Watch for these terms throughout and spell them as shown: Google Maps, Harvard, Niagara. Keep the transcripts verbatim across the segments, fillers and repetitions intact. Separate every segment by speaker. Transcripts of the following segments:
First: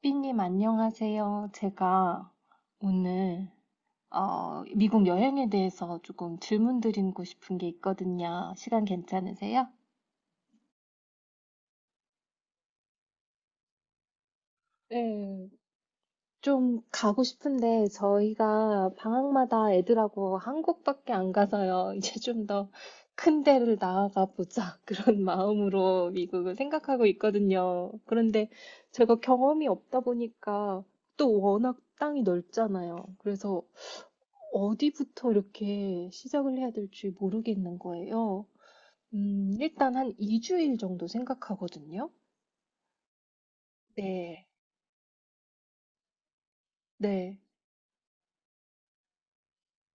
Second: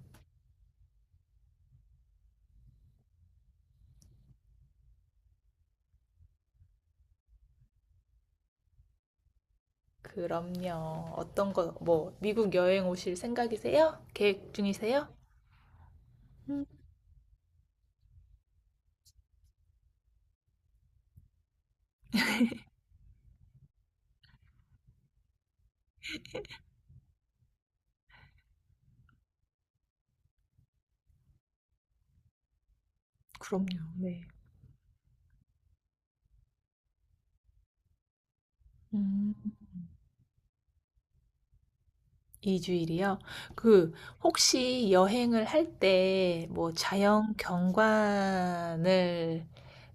Speaker 1: 삐님 안녕하세요. 제가 오늘 어, 미국 여행에 대해서 조금 질문 드리고 싶은 게 있거든요. 시간 괜찮으세요?
Speaker 2: 그럼요. 어떤 거, 뭐, 미국 여행 오실 생각이세요? 계획 중이세요?
Speaker 1: 네, 좀 가고 싶은데 저희가 방학마다 애들하고 한국밖에 안 가서요. 이제 좀 더 큰 데를 나아가 보자 그런 마음으로 미국을 생각하고 있거든요. 그런데 제가 경험이 없다 보니까 또 워낙 땅이 넓잖아요. 그래서
Speaker 2: 그럼요. 네.
Speaker 1: 어디부터 이렇게 시작을 해야 될지 모르겠는 거예요.
Speaker 2: 음,
Speaker 1: 음, 일단 한 이 주일 정도 생각하거든요.
Speaker 2: 이 주일이요? 그,
Speaker 1: 네.
Speaker 2: 혹시 여행을 할 때 뭐 자연
Speaker 1: 네.
Speaker 2: 경관을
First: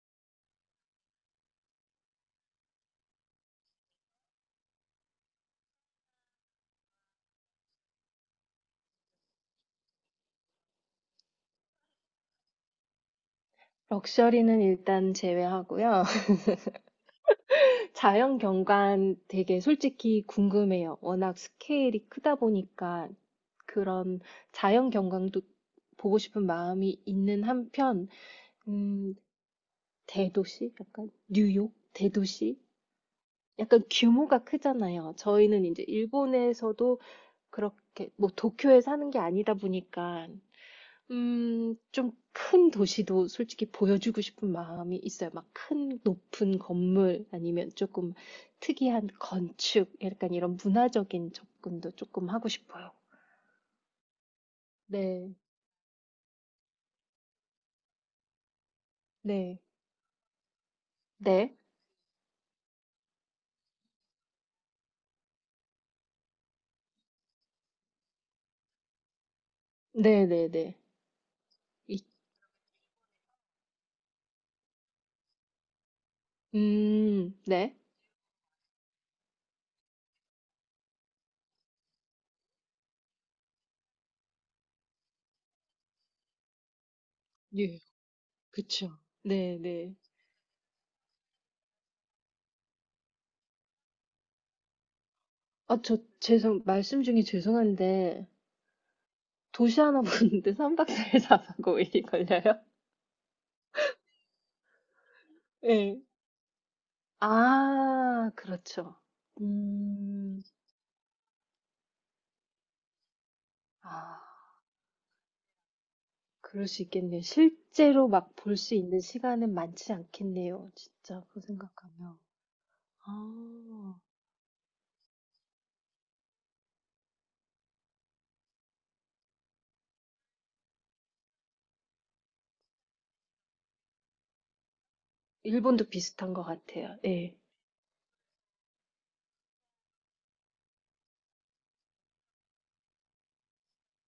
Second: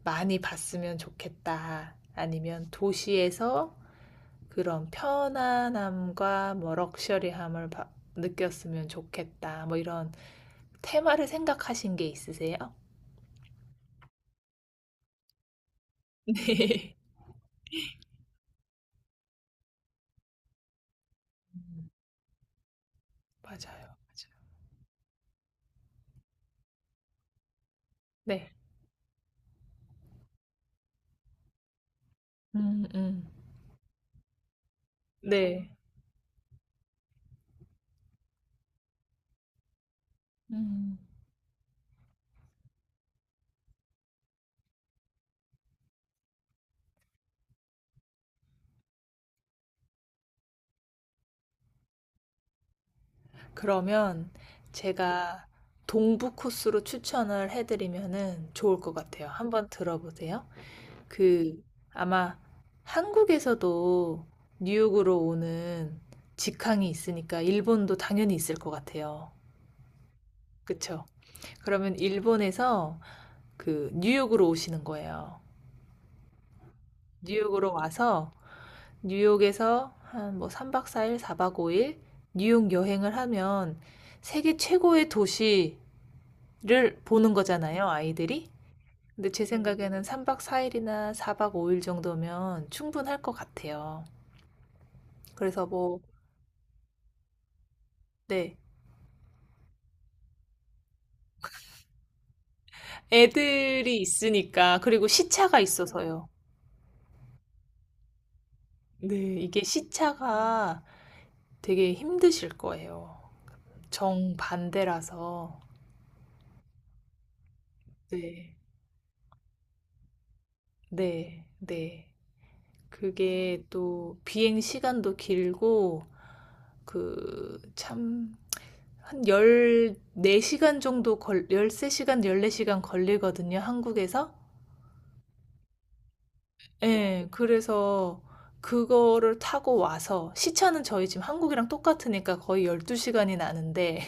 Speaker 2: 많이 봤으면 좋겠다. 아니면 도시에서 그런 편안함과 뭐 럭셔리함을 바- 느꼈으면 좋겠다. 뭐 이런 테마를 생각하신 게 있으세요?
Speaker 1: 럭셔리는 일단 제외하고요.
Speaker 2: 네.
Speaker 1: 자연 경관 되게 솔직히 궁금해요. 워낙
Speaker 2: 음,
Speaker 1: 스케일이 크다 보니까
Speaker 2: 맞아요. 맞아요.
Speaker 1: 그런 자연 경관도 보고 싶은 마음이 있는 한편,
Speaker 2: 네.
Speaker 1: 음, 대도시? 약간 뉴욕? 대도시?
Speaker 2: 음, 음,
Speaker 1: 약간 규모가 크잖아요. 저희는
Speaker 2: 네.
Speaker 1: 이제 일본에서도 그렇게 뭐 도쿄에 사는 게 아니다 보니까
Speaker 2: 음.
Speaker 1: 음, 좀 큰 도시도 솔직히 보여주고 싶은 마음이 있어요. 막 큰 높은 건물 아니면 조금 특이한 건축, 약간 이런 문화적인 접근도 조금 하고 싶어요.
Speaker 2: 그러면
Speaker 1: 네,
Speaker 2: 제가 동부 코스로 추천을 해드리면은 좋을 것 같아요.
Speaker 1: 네,
Speaker 2: 한번 들어보세요.
Speaker 1: 네,
Speaker 2: 그 아마 한국에서도 뉴욕으로 오는 직항이 있으니까 일본도 당연히 있을 것 같아요.
Speaker 1: 네, 네, 네.
Speaker 2: 그쵸? 그러면
Speaker 1: 이-
Speaker 2: 일본에서 그 뉴욕으로 오시는 거예요.
Speaker 1: 음,
Speaker 2: 뉴욕으로
Speaker 1: 네,
Speaker 2: 와서 뉴욕에서 한 뭐 삼 박 사 일, 사 박 오 일 뉴욕 여행을 하면 세계 최고의 도시를 보는
Speaker 1: 예,
Speaker 2: 거잖아요, 아이들이.
Speaker 1: 그쵸.
Speaker 2: 근데 제
Speaker 1: 네, 네.
Speaker 2: 생각에는 삼 박 사 일이나 사 박 오 일 정도면 충분할 것 같아요. 그래서
Speaker 1: 아, 저
Speaker 2: 뭐,
Speaker 1: 죄송, 말씀 중에 죄송한데
Speaker 2: 네.
Speaker 1: 도시 하나 보는데 삼 박 사 일 사 박 오 일이 걸려요?
Speaker 2: 애들이 있으니까, 그리고 시차가
Speaker 1: 네.
Speaker 2: 있어서요.
Speaker 1: 아, 그렇죠.
Speaker 2: 네, 이게
Speaker 1: 음.
Speaker 2: 시차가 되게 힘드실 거예요.
Speaker 1: 아,
Speaker 2: 정반대라서.
Speaker 1: 그럴 수 있겠네요. 실제로 막
Speaker 2: 네,
Speaker 1: 볼 수 있는 시간은 많지 않겠네요. 진짜 그
Speaker 2: 네, 네.
Speaker 1: 생각하면.
Speaker 2: 그게
Speaker 1: 아.
Speaker 2: 또 비행 시간도 길고 그 참 한 열네 시간 정도 걸 열세 시간, 열네 시간 걸리거든요, 한국에서.
Speaker 1: 일본도 비슷한 것 같아요.
Speaker 2: 예,
Speaker 1: 예.
Speaker 2: 그래서 그거를 타고 와서 시차는 저희 지금 한국이랑 똑같으니까 거의 열두 시간이 나는데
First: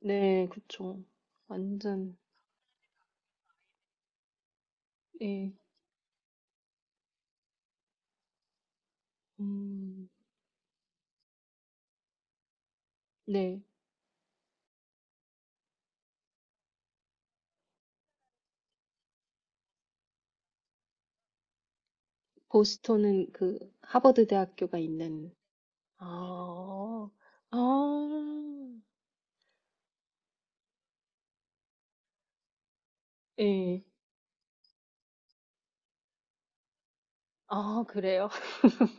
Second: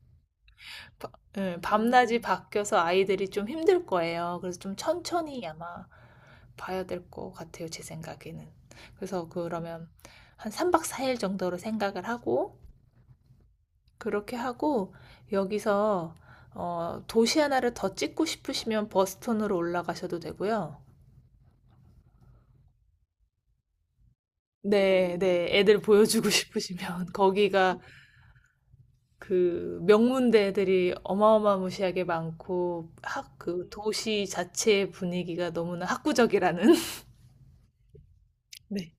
Speaker 1: 네, 그쵸.
Speaker 2: 바- 예,
Speaker 1: 완전
Speaker 2: 밤낮이 바뀌어서 아이들이 좀 힘들 거예요. 그래서 좀 천천히
Speaker 1: 예.
Speaker 2: 아마 봐야 될 것 같아요, 제 생각에는. 그래서 그러면
Speaker 1: 음.
Speaker 2: 한 삼 박 사 일 정도로 생각을 하고,
Speaker 1: 네.
Speaker 2: 그렇게 하고 여기서 어, 도시 하나를 더 찍고 싶으시면 버스턴으로 올라가셔도 되고요.
Speaker 1: 보스턴은 그 하버드 대학교가
Speaker 2: 네,
Speaker 1: 있는
Speaker 2: 네. 애들 보여주고 싶으시면
Speaker 1: 아.
Speaker 2: 거기가
Speaker 1: 아.
Speaker 2: 그 명문대 애들이 어마어마무시하게 많고 학, 그
Speaker 1: 예.
Speaker 2: 도시 자체의 분위기가 너무나 학구적이라는.
Speaker 1: 아, 그래요?
Speaker 2: 네.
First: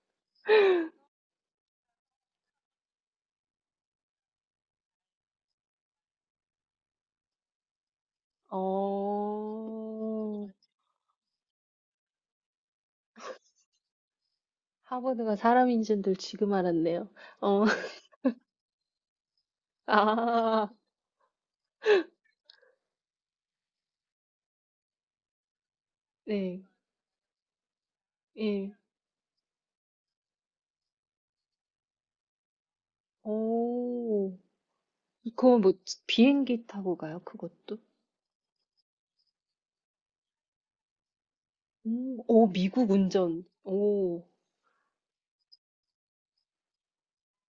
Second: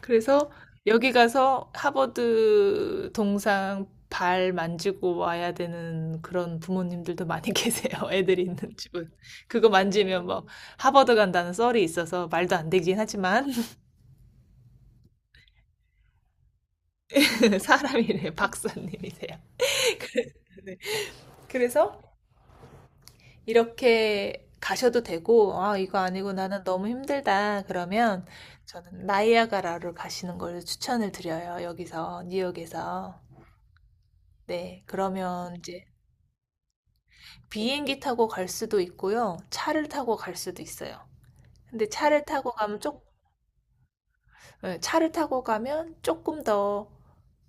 Speaker 2: 그래서 여기 가서 하버드 동상 발 만지고 와야 되는 그런 부모님들도 많이 계세요. 애들이 있는 집은. 그거 만지면 뭐
Speaker 1: 어.
Speaker 2: 하버드 간다는 썰이 있어서 말도 안 되긴 하지만.
Speaker 1: 하버드가 사람인 줄도 지금 알았네요. 어,
Speaker 2: 사람이래. 박사님이세요.
Speaker 1: 아,
Speaker 2: 네. 그래서 이렇게 가셔도 되고, 아, 이거 아니고
Speaker 1: 네,
Speaker 2: 나는 너무 힘들다. 그러면
Speaker 1: 예.
Speaker 2: 저는 나이아가라를 가시는 걸 추천을 드려요. 여기서, 뉴욕에서.
Speaker 1: 오,
Speaker 2: 네, 그러면
Speaker 1: 그건 뭐
Speaker 2: 이제
Speaker 1: 비행기 타고 가요? 그것도?
Speaker 2: 비행기 타고 갈 수도 있고요. 차를 타고 갈 수도 있어요. 근데
Speaker 1: 음,
Speaker 2: 차를
Speaker 1: 오,
Speaker 2: 타고 가면
Speaker 1: 미국
Speaker 2: 쪽,
Speaker 1: 운전. 오,
Speaker 2: 예, 차를 타고 가면 조금 더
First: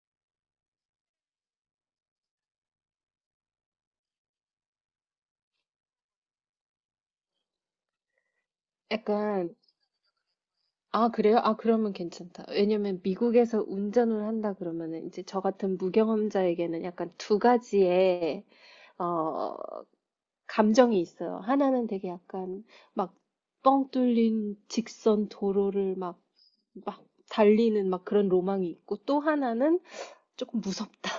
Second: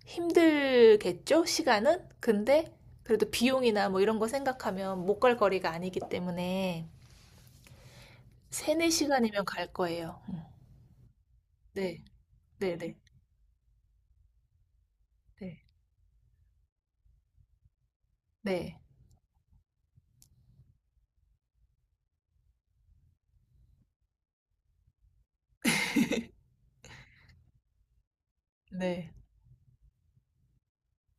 Speaker 2: 힘들겠죠? 시간은? 근데 그래도 비용이나 뭐 이런 거 생각하면 못 갈 거리가 아니기 때문에 세네 시간이면
Speaker 1: 약간,
Speaker 2: 갈 거예요.
Speaker 1: 아, 그래요? 아, 그러면
Speaker 2: 네,
Speaker 1: 괜찮다.
Speaker 2: 네, 네,
Speaker 1: 왜냐면 미국에서 운전을 한다 그러면은 이제 저
Speaker 2: 네,
Speaker 1: 같은 무경험자에게는 약간 두 가지의
Speaker 2: 네,
Speaker 1: 어, 감정이 있어요. 하나는 되게 약간 막 뻥 뚫린 직선 도로를 막, 막 달리는 막 그런 로망이 있고
Speaker 2: 네.
Speaker 1: 또 하나는 조금 무섭다.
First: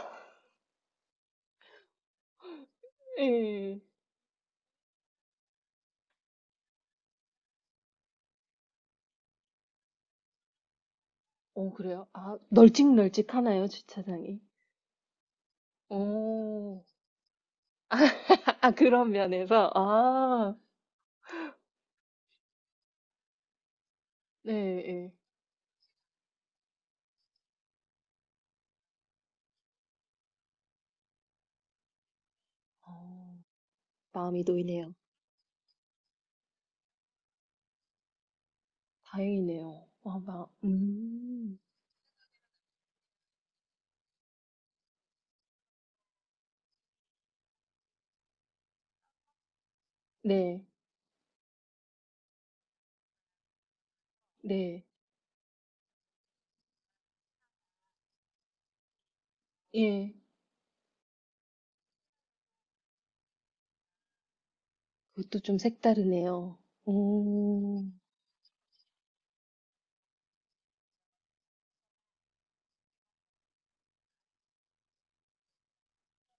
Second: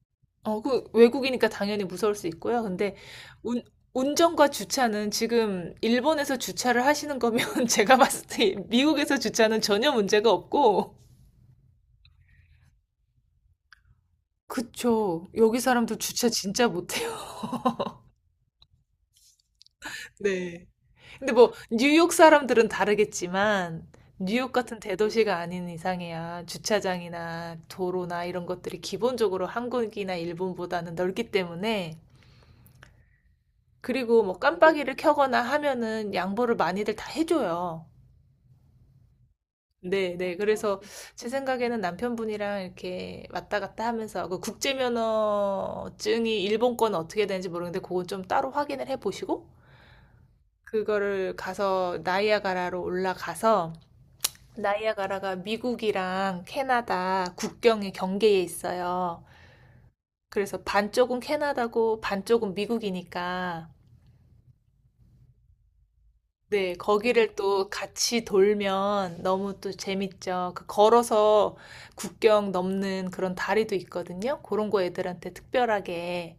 Speaker 2: 어, 그 외국이니까 당연히 무서울 수 있고요. 근데 운
Speaker 1: 예.
Speaker 2: 운전과 주차는 지금 일본에서 주차를 하시는 거면 제가 봤을 때 미국에서 주차는 전혀 문제가 없고.
Speaker 1: 어, 그래요? 아, 널찍널찍하나요, 주차장이?
Speaker 2: 그쵸. 여기 사람들 주차 진짜
Speaker 1: 오.
Speaker 2: 못해요.
Speaker 1: 아, 아, 그런 면에서, 아,
Speaker 2: 네. 근데 뭐 뉴욕 사람들은 다르겠지만 뉴욕
Speaker 1: 네,
Speaker 2: 같은
Speaker 1: 예.
Speaker 2: 대도시가 아닌 이상에야 주차장이나 도로나 이런 것들이 기본적으로 한국이나 일본보다는 넓기 때문에.
Speaker 1: 어,
Speaker 2: 그리고 뭐
Speaker 1: 마음이
Speaker 2: 깜빡이를
Speaker 1: 놓이네요.
Speaker 2: 켜거나 하면은 양보를 많이들 다 해줘요.
Speaker 1: 다행이네요.
Speaker 2: 네,
Speaker 1: 아,
Speaker 2: 네.
Speaker 1: 막,
Speaker 2: 그래서 제
Speaker 1: 음.
Speaker 2: 생각에는 남편분이랑 이렇게 왔다 갔다 하면서 그 국제면허증이 일본권 어떻게 되는지 모르겠는데 그건 좀 따로 확인을 해 보시고,
Speaker 1: 네,
Speaker 2: 그거를 가서 나이아가라로 올라가서
Speaker 1: 네,
Speaker 2: 나이아가라가 미국이랑 캐나다 국경의 경계에 있어요.
Speaker 1: 예.
Speaker 2: 그래서 반쪽은 캐나다고 반쪽은 미국이니까,
Speaker 1: 그것도 좀 색다르네요.
Speaker 2: 네, 거기를 또
Speaker 1: 오.
Speaker 2: 같이 돌면 너무 또 재밌죠. 그 걸어서 국경 넘는 그런 다리도 있거든요. 그런 거 애들한테 특별하게.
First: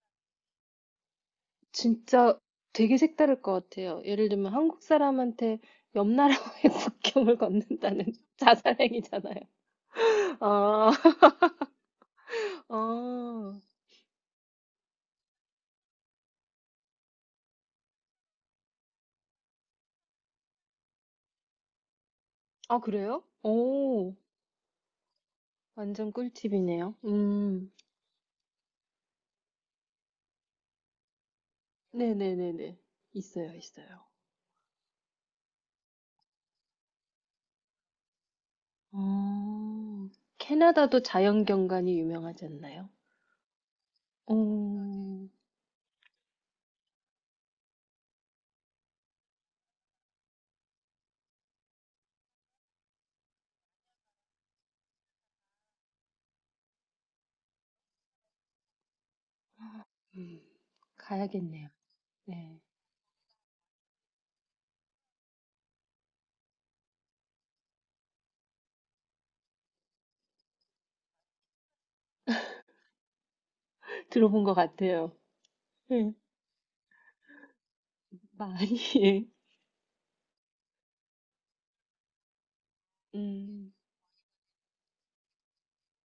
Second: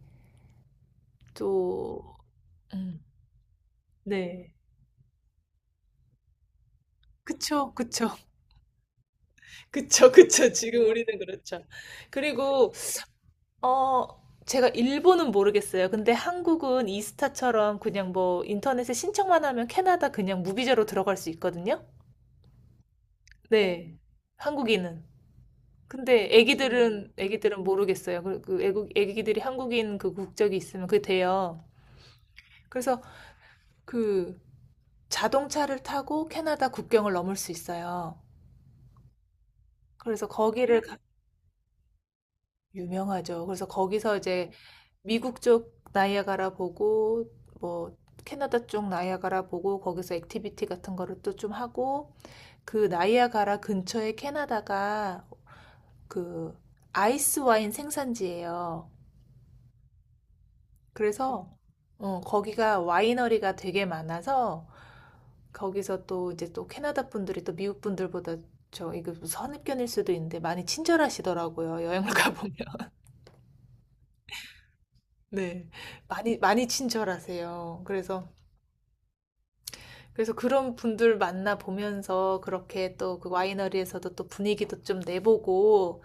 Speaker 2: 또,
Speaker 1: 진짜 되게
Speaker 2: 음,
Speaker 1: 색다를 것 같아요. 예를
Speaker 2: 네.
Speaker 1: 들면 한국 사람한테 옆 나라와의 국경을
Speaker 2: 그쵸,
Speaker 1: 건넌다는
Speaker 2: 그쵸.
Speaker 1: 자살행위잖아요.
Speaker 2: 그쵸, 그쵸. 지금
Speaker 1: 아,
Speaker 2: 우리는 그렇죠. 그리고,
Speaker 1: 아,
Speaker 2: 어, 제가 일본은 모르겠어요. 근데 한국은 이스타처럼 그냥 뭐 인터넷에 신청만 하면 캐나다 그냥 무비자로 들어갈 수 있거든요.
Speaker 1: 아, 그래요?
Speaker 2: 네.
Speaker 1: 오,
Speaker 2: 한국인은.
Speaker 1: 완전
Speaker 2: 근데
Speaker 1: 꿀팁이네요.
Speaker 2: 애기들은 애기들은
Speaker 1: 음,
Speaker 2: 모르겠어요. 그, 그 애국 애기들이 한국인 그 국적이 있으면 그게 돼요.
Speaker 1: 네네네네.
Speaker 2: 그래서
Speaker 1: 있어요, 있어요.
Speaker 2: 그 자동차를 타고 캐나다 국경을 넘을 수 있어요.
Speaker 1: 어,
Speaker 2: 그래서 거기를 가-
Speaker 1: 캐나다도 자연경관이 유명하지 않나요?
Speaker 2: 유명하죠. 그래서 거기서 이제
Speaker 1: 오,
Speaker 2: 미국 쪽 나이아가라 보고 뭐 캐나다 쪽 나이아가라 보고 거기서 액티비티 같은 거를 또 좀 하고, 그 나이아가라 근처에 캐나다가 그 아이스 와인 생산지예요.
Speaker 1: 음,
Speaker 2: 그래서
Speaker 1: 가야겠네요.
Speaker 2: 어,
Speaker 1: 네.
Speaker 2: 거기가 와이너리가 되게 많아서 거기서 또 이제 또 캐나다 분들이 또 미국 분들보다 저 이거 선입견일 수도 있는데 많이 친절하시더라고요. 여행을 가보면.
Speaker 1: 들어본 것 같아요.
Speaker 2: 네.
Speaker 1: 네.
Speaker 2: 많이 많이 친절하세요. 그래서
Speaker 1: 많이,
Speaker 2: 그래서 그런 분들 만나 보면서 그렇게 또 그
Speaker 1: 음,
Speaker 2: 와이너리에서도 또 분위기도 좀 내보고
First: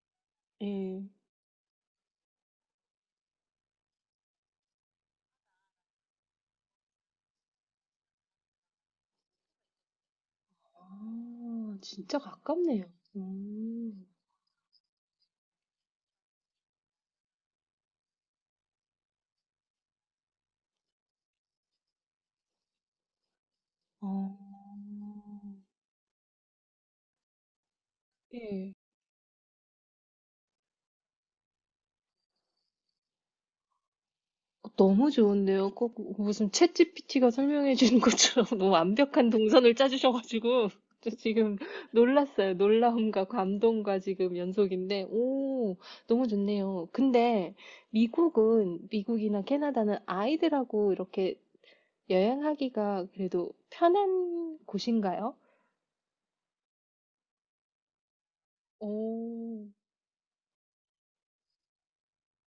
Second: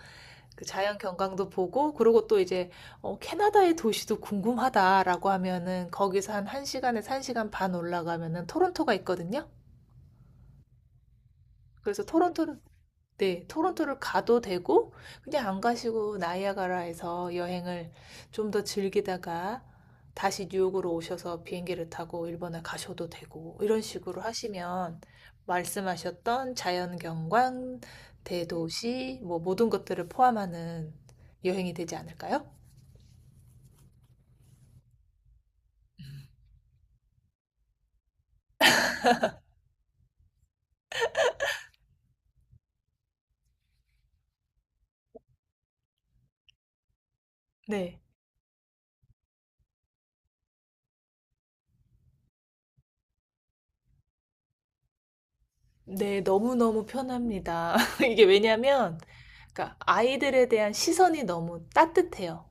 Speaker 2: 그 자연
Speaker 1: 예.
Speaker 2: 경관도 보고. 그리고 또 이제 어, 캐나다의 도시도 궁금하다라고 하면은 거기서 한 1시간에서 한 시간 반 올라가면은 토론토가 있거든요.
Speaker 1: 아,
Speaker 2: 그래서
Speaker 1: 진짜
Speaker 2: 토론토를
Speaker 1: 가깝네요.
Speaker 2: 네, 토론토를
Speaker 1: 음,
Speaker 2: 가도 되고 그냥 안 가시고 나이아가라에서 여행을 좀 더 즐기다가 다시 뉴욕으로 오셔서 비행기를 타고 일본에 가셔도 되고. 이런
Speaker 1: 어,
Speaker 2: 식으로 하시면 말씀하셨던 자연 경관,
Speaker 1: 예.
Speaker 2: 대도시 뭐 모든 것들을 포함하는 여행이 되지 않을까요?
Speaker 1: 너무 좋은데요. 꼭 무슨 챗지피티가 설명해 주는 것처럼 너무 완벽한 동선을 짜주셔가지고 저 지금 놀랐어요. 놀라움과 감동과 지금 연속인데, 오, 너무 좋네요. 근데
Speaker 2: 네.
Speaker 1: 미국은, 미국이나 캐나다는 아이들하고 이렇게 여행하기가 그래도 편한 곳인가요?
Speaker 2: 네, 너무너무 편합니다. 이게 왜냐면
Speaker 1: 오,
Speaker 2: 그러니까 아이들에 대한 시선이 너무 따뜻해요.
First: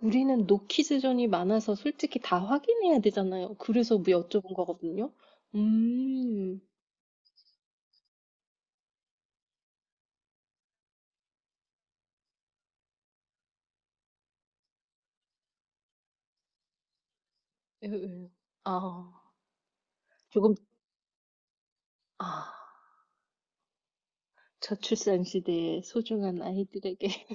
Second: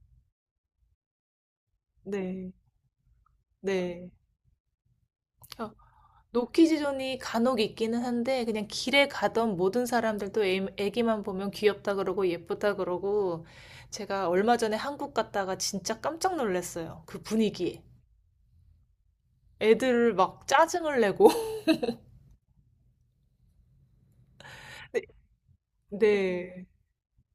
Speaker 1: 우리는 노키즈존이 많아서 솔직히 다
Speaker 2: 네,
Speaker 1: 확인해야 되잖아요. 그래서 뭐
Speaker 2: 네.
Speaker 1: 여쭤본 거거든요.
Speaker 2: 어,
Speaker 1: 음,
Speaker 2: 노키즈존이 간혹 있기는 한데 그냥 길에 가던 모든 사람들도 애, 애기만 보면 귀엽다 그러고 예쁘다 그러고. 제가 얼마 전에 한국 갔다가 진짜 깜짝 놀랐어요. 그 분위기에.
Speaker 1: 에, 에. 아,
Speaker 2: 애들 막
Speaker 1: 조금,
Speaker 2: 짜증을 내고.
Speaker 1: 아,
Speaker 2: 네.
Speaker 1: 저출산 시대의 소중한
Speaker 2: 네.
Speaker 1: 아이들에게.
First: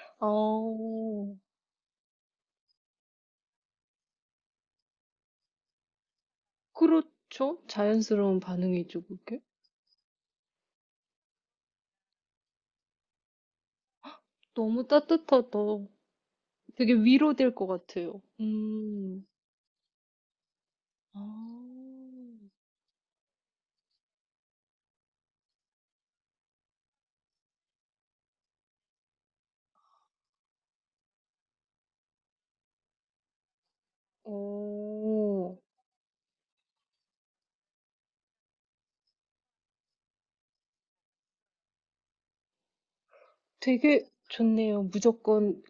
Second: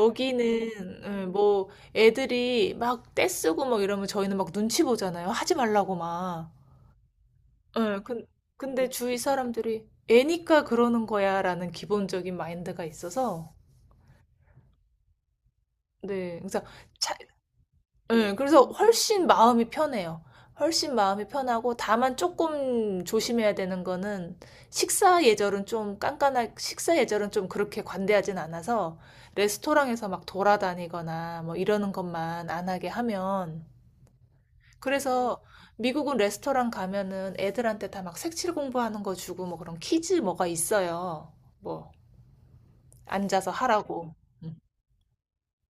Speaker 2: 예,
Speaker 1: 어,
Speaker 2: 뭐 애들이 막 떼쓰고 막 이러면 저희는 막 눈치 보잖아요. 하지 말라고 막.
Speaker 1: 그렇죠.
Speaker 2: 예, 근,
Speaker 1: 자연스러운
Speaker 2: 근데
Speaker 1: 반응이죠,
Speaker 2: 주위
Speaker 1: 그게.
Speaker 2: 사람들이 애니까 그러는 거야라는 기본적인 마인드가 있어서.
Speaker 1: 너무 따뜻하다.
Speaker 2: 네. 그래서
Speaker 1: 되게
Speaker 2: 차-
Speaker 1: 위로될 것 같아요.
Speaker 2: 예, 그래서
Speaker 1: 음,
Speaker 2: 훨씬 마음이 편해요. 훨씬
Speaker 1: 아,
Speaker 2: 마음이 편하고 다만 조금 조심해야 되는 거는, 식사 예절은 좀 깐깐하, 식사 예절은 좀 그렇게 관대하진 않아서 레스토랑에서 막 돌아다니거나 뭐 이러는 것만 안 하게 하면. 그래서
Speaker 1: 오.
Speaker 2: 미국은 레스토랑 가면은 애들한테 다 막 색칠 공부하는 거 주고 뭐 그런 퀴즈 뭐가 있어요. 뭐 앉아서
Speaker 1: 되게
Speaker 2: 하라고. 음.
Speaker 1: 좋네요. 무조건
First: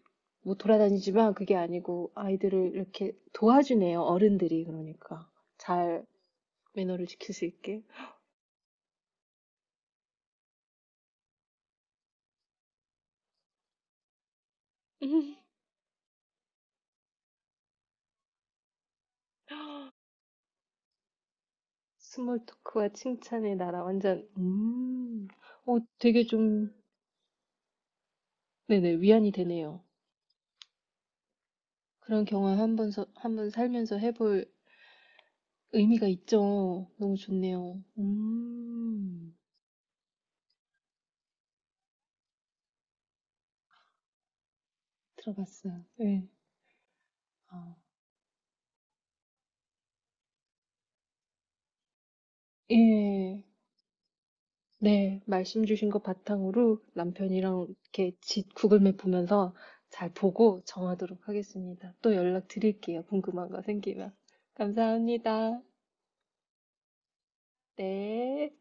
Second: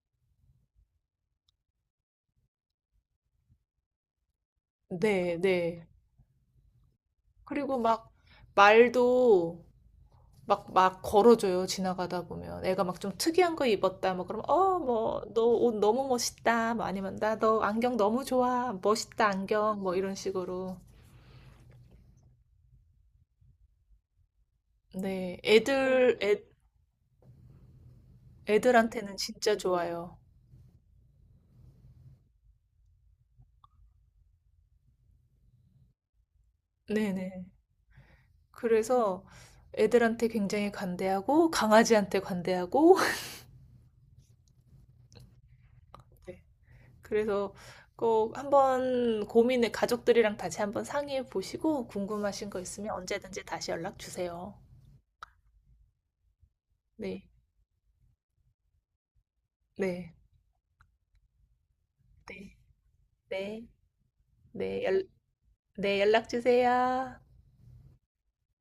Speaker 1: 뭐 돌아다니지만 그게 아니고 아이들을 이렇게 도와주네요. 어른들이 그러니까
Speaker 2: 네, 네.
Speaker 1: 잘 매너를 지킬 수
Speaker 2: 그리고
Speaker 1: 있게.
Speaker 2: 막 말도 막, 막 걸어줘요, 지나가다 보면. 애가 막 좀 특이한 거 입었다, 뭐, 그러면, 어, 뭐,
Speaker 1: 음,
Speaker 2: 너 옷 너무 멋있다, 뭐, 아니면, 나 너 안경 너무 좋아, 멋있다, 안경, 뭐, 이런 식으로.
Speaker 1: 스몰 토크와 칭찬의 나라 완전 음.
Speaker 2: 네,
Speaker 1: 어,
Speaker 2: 애들,
Speaker 1: 되게
Speaker 2: 애,
Speaker 1: 좀 네네
Speaker 2: 애들한테는
Speaker 1: 위안이
Speaker 2: 진짜
Speaker 1: 되네요.
Speaker 2: 좋아요.
Speaker 1: 그런 경험 한번 한번 살면서 해볼 의미가 있죠. 너무
Speaker 2: 네네.
Speaker 1: 좋네요.
Speaker 2: 그래서
Speaker 1: 음.
Speaker 2: 애들한테 굉장히 관대하고, 강아지한테 관대하고,
Speaker 1: 들어봤어요. 네.
Speaker 2: 네. 그래서
Speaker 1: 아.
Speaker 2: 꼭 한번 고민을, 가족들이랑 다시 한번 상의해 보시고, 궁금하신 거 있으면
Speaker 1: 예.
Speaker 2: 언제든지 다시 연락 주세요.
Speaker 1: 네. 말씀 주신 것 바탕으로
Speaker 2: 네,
Speaker 1: 남편이랑 이렇게 지 구글맵 보면서 잘
Speaker 2: 네,
Speaker 1: 보고 정하도록 하겠습니다. 또
Speaker 2: 네.
Speaker 1: 연락드릴게요, 궁금한 거
Speaker 2: 네,
Speaker 1: 생기면.
Speaker 2: 네, 연,
Speaker 1: 감사합니다.
Speaker 2: 네, 연락 주세요.
Speaker 1: 네.